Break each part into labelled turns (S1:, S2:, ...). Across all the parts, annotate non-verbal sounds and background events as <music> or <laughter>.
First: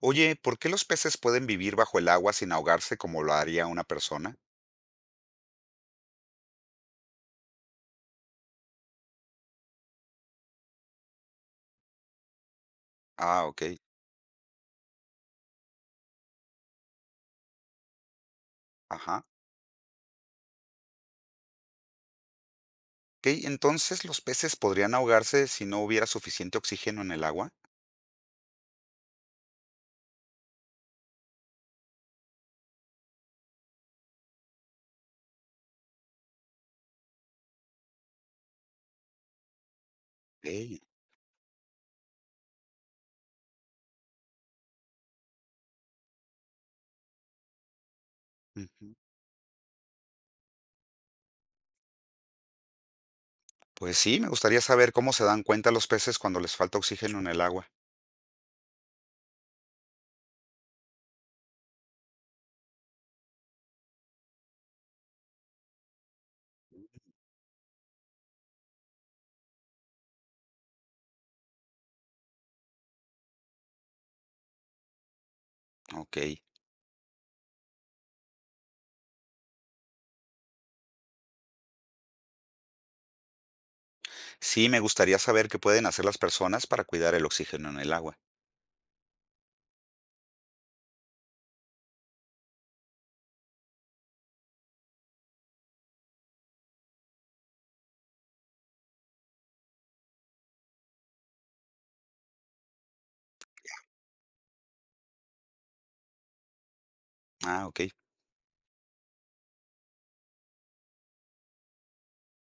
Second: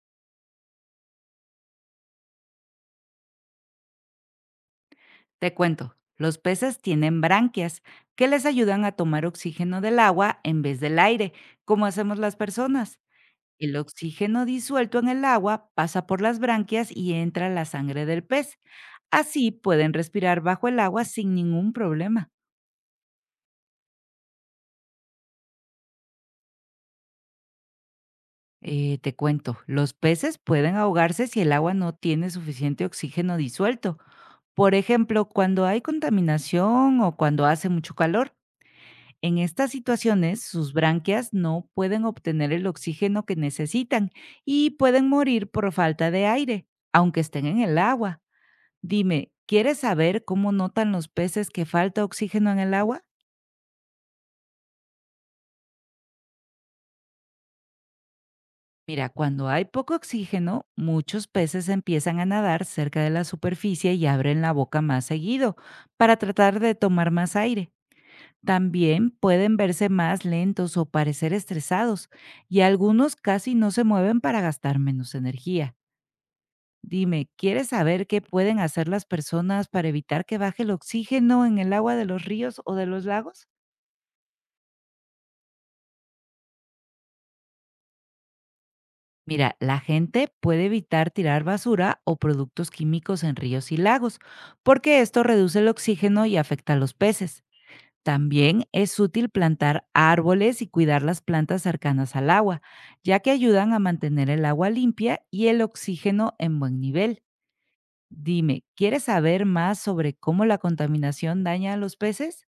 S1: Oye, ¿por qué los peces pueden vivir bajo el agua sin ahogarse como lo haría una persona?
S2: Te cuento, los peces tienen branquias que les ayudan a tomar oxígeno del agua en vez del aire, como hacemos las personas.
S1: Ah, ok.
S2: El oxígeno disuelto en el agua pasa por las branquias y entra a la sangre del pez.
S1: Ajá.
S2: Así pueden respirar bajo el agua sin ningún problema.
S1: Ok, entonces los peces podrían ahogarse si no hubiera suficiente oxígeno en el agua.
S2: Te cuento, los peces pueden ahogarse si el agua no tiene suficiente oxígeno disuelto. Por ejemplo, cuando hay contaminación o cuando hace mucho calor. En estas situaciones, sus
S1: Ok.
S2: branquias no pueden obtener el oxígeno que necesitan y pueden morir por falta de aire, aunque estén en el agua.
S1: Ujú.
S2: Dime, ¿quieres saber cómo notan los peces que falta oxígeno en el agua?
S1: Pues sí, me gustaría saber cómo se dan cuenta los peces cuando les falta oxígeno en el agua.
S2: Mira, cuando hay poco oxígeno, muchos peces empiezan a nadar cerca de la superficie y abren la boca más seguido para tratar de tomar más aire. También pueden verse más lentos o parecer estresados, y algunos casi no se mueven para gastar menos energía.
S1: Ok.
S2: Dime, ¿quieres saber qué pueden hacer las personas para evitar que baje el oxígeno en el agua de los ríos o de los lagos?
S1: Sí, me gustaría saber qué pueden hacer las personas para cuidar el oxígeno en el agua.
S2: Mira, la gente puede evitar tirar basura o productos químicos en ríos y lagos, porque esto reduce el oxígeno y afecta a los peces. También es útil plantar árboles y cuidar las plantas cercanas al agua, ya que ayudan a mantener el agua limpia y el oxígeno en buen nivel.
S1: Ah, ok.
S2: Dime, ¿quieres saber más sobre cómo la contaminación daña a los peces?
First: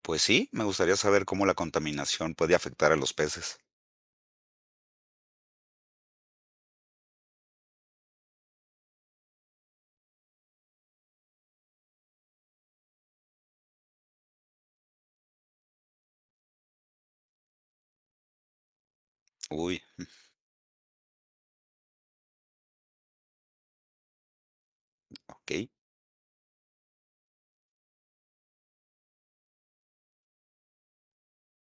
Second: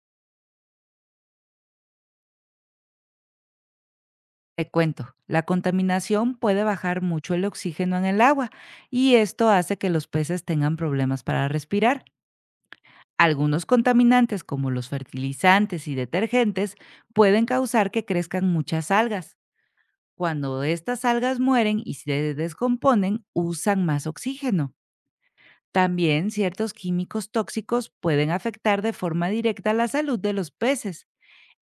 S1: Pues sí, me gustaría saber cómo la contaminación puede afectar a los peces.
S2: Te cuento, la contaminación puede bajar mucho el oxígeno en el agua y esto hace que los peces tengan problemas para respirar. Algunos contaminantes como los fertilizantes y detergentes pueden causar que crezcan muchas algas.
S1: Uy,
S2: Cuando estas algas mueren y se descomponen, usan más oxígeno.
S1: ok.
S2: También ciertos químicos tóxicos pueden afectar de forma directa la salud de los peces.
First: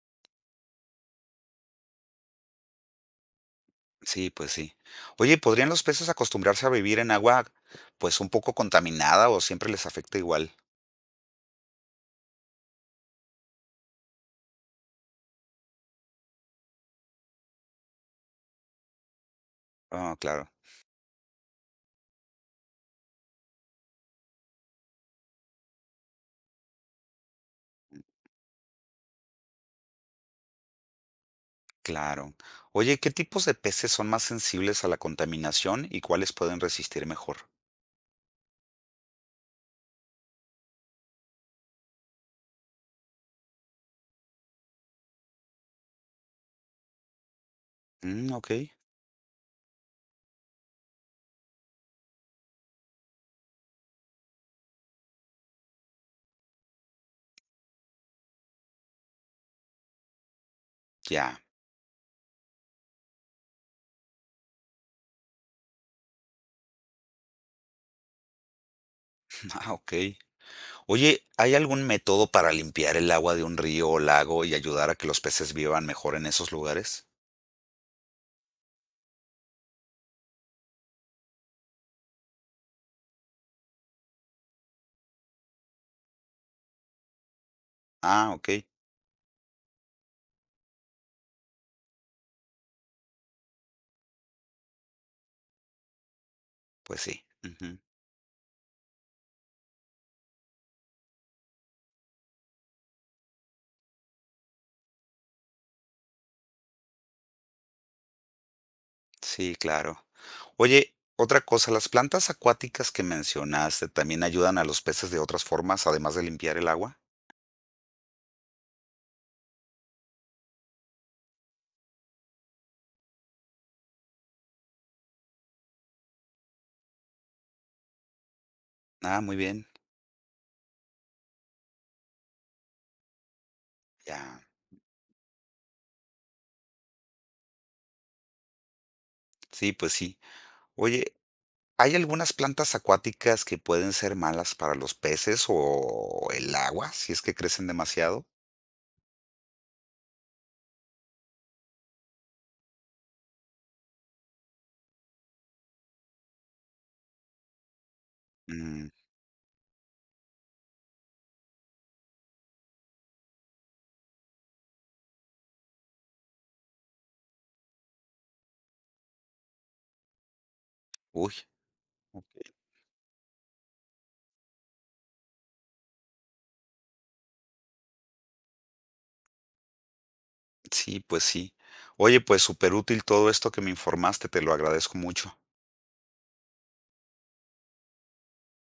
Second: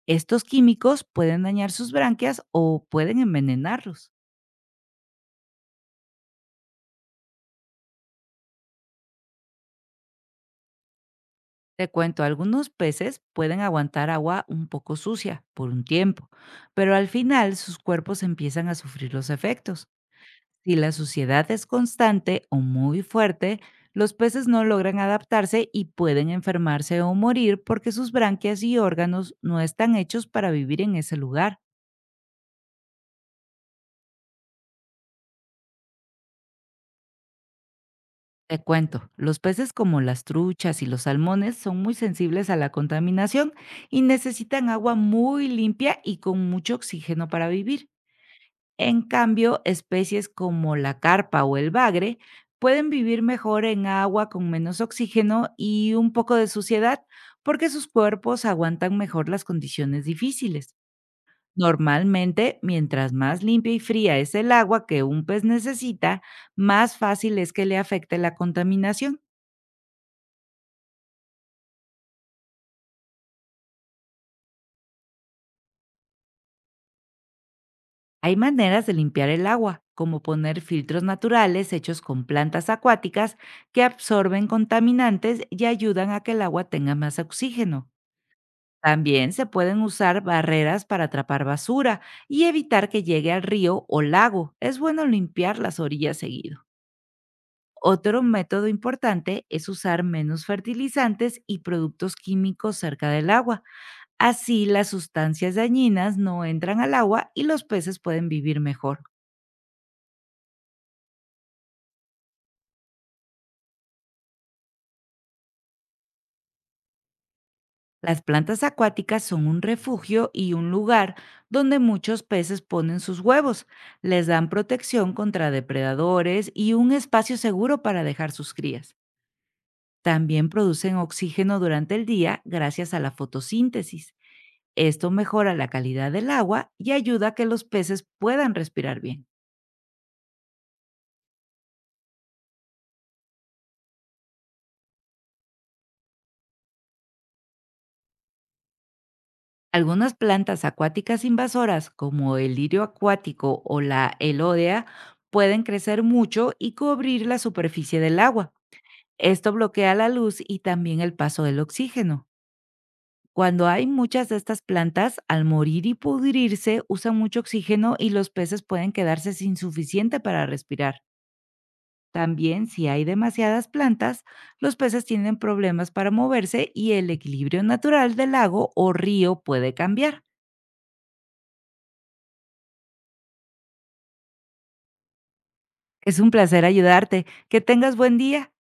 S2: Estos químicos pueden dañar sus branquias o pueden envenenarlos.
S1: Sí, pues sí. Oye, ¿podrían los peces acostumbrarse a vivir en agua, pues un poco contaminada o siempre les afecta igual?
S2: Te cuento, algunos peces pueden aguantar agua un poco sucia por un tiempo, pero al final sus cuerpos empiezan a sufrir los efectos.
S1: Ah, claro,
S2: Si la suciedad es constante o muy fuerte, los peces no logran adaptarse y pueden enfermarse o morir porque sus branquias y órganos no están hechos para vivir en ese lugar.
S1: claro. Oye, ¿qué tipos de peces son más sensibles a la contaminación y cuáles pueden resistir mejor?
S2: Te cuento, los peces como las truchas y los salmones son muy sensibles a la contaminación y necesitan agua muy limpia y con mucho oxígeno para vivir.
S1: Mm, ok,
S2: En cambio, especies como la carpa o el bagre pueden vivir mejor en agua con menos oxígeno y un poco de suciedad porque sus cuerpos aguantan mejor las condiciones difíciles.
S1: ya,
S2: Normalmente, mientras más limpia y fría es el agua que un pez necesita, más fácil es que le afecte la contaminación.
S1: <laughs> ah, ok. Oye, ¿hay algún método para limpiar el agua de un río o lago y ayudar a que los peces vivan mejor en esos lugares?
S2: Hay maneras de limpiar el agua, como poner filtros naturales hechos con plantas acuáticas que absorben contaminantes y ayudan a que el agua tenga más oxígeno.
S1: Ah, ok,
S2: También se pueden usar barreras para atrapar basura y evitar que llegue al río o lago. Es bueno limpiar las orillas seguido.
S1: pues sí. Ujú.
S2: Otro método importante es usar menos fertilizantes y productos químicos cerca del agua. Así las sustancias dañinas no entran al agua y los peces pueden vivir mejor.
S1: Sí, claro. Oye, otra cosa, ¿las plantas acuáticas que mencionaste también ayudan a los peces de otras formas, además de limpiar el agua?
S2: Las plantas acuáticas son un refugio y un lugar donde muchos peces ponen sus huevos. Les dan protección contra depredadores y un espacio seguro para dejar sus crías.
S1: Ah, muy bien,
S2: También producen oxígeno durante el día gracias a la fotosíntesis.
S1: ya.
S2: Esto mejora la calidad del agua y ayuda a que los peces puedan respirar bien.
S1: Sí, pues sí. Oye, ¿hay algunas plantas acuáticas que pueden ser malas para los peces o el agua si es que crecen demasiado?
S2: Algunas plantas acuáticas invasoras, como el lirio acuático o la elodea, pueden crecer mucho y cubrir la superficie del agua.
S1: Mm,
S2: Esto bloquea la luz y también el paso del oxígeno. Cuando hay muchas de estas plantas, al morir y pudrirse, usan mucho oxígeno y los peces pueden quedarse sin suficiente para respirar.
S1: uy, ok.
S2: También, si hay demasiadas plantas, los peces tienen problemas para moverse y el equilibrio natural del lago o río puede cambiar.
S1: Sí, pues sí. Oye, pues súper útil todo esto que me informaste, te lo agradezco mucho.
S2: Es un placer ayudarte. Que tengas buen día.